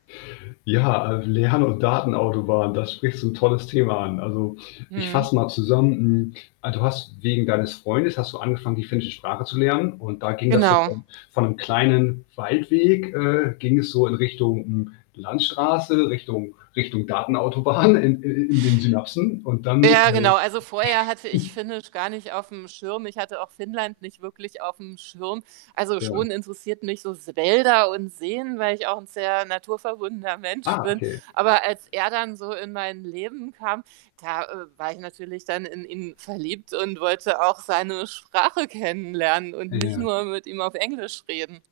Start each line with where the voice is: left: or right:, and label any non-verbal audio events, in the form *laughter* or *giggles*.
left: Ja, äh, Lern und Datenautobahn, da sprichst du 'n tolles Thema an. Also, ich
right: Mhm.
left: fasse mal zusammen, hm, also, du hast wegen deines Freundes hast du angefangen, die finnische Sprache zu lernen und da ging das so
right: Genau.
left: von von 'nem kleinen Waldweg äh, ging es so in Richtung, hm, Landstraße, Richtung Richtung Datenautobahn in i in den Synapsen und dann,
right: Ja, genau. Also, vorher hatte
left: äh
right: ich
left: *giggles*
right: Finnisch gar nicht auf'm Schirm. Ich hatte auch Finnland nicht wirklich auf 'm Schirm. Also,
left: Ja.
right: schon interessiert mich so S Wälder und Seen, weil ich auch 'n sehr naturverbundener
left: Ah,
right: Mensch bin.
left: okay.
right: Aber als er dann so in mein Leben kam, da, äh, war ich natürlich dann in ihn verliebt und wollte auch seine Sprache kennenlernen und nicht
left: Ja.
right: nur mit ihm auf Englisch reden.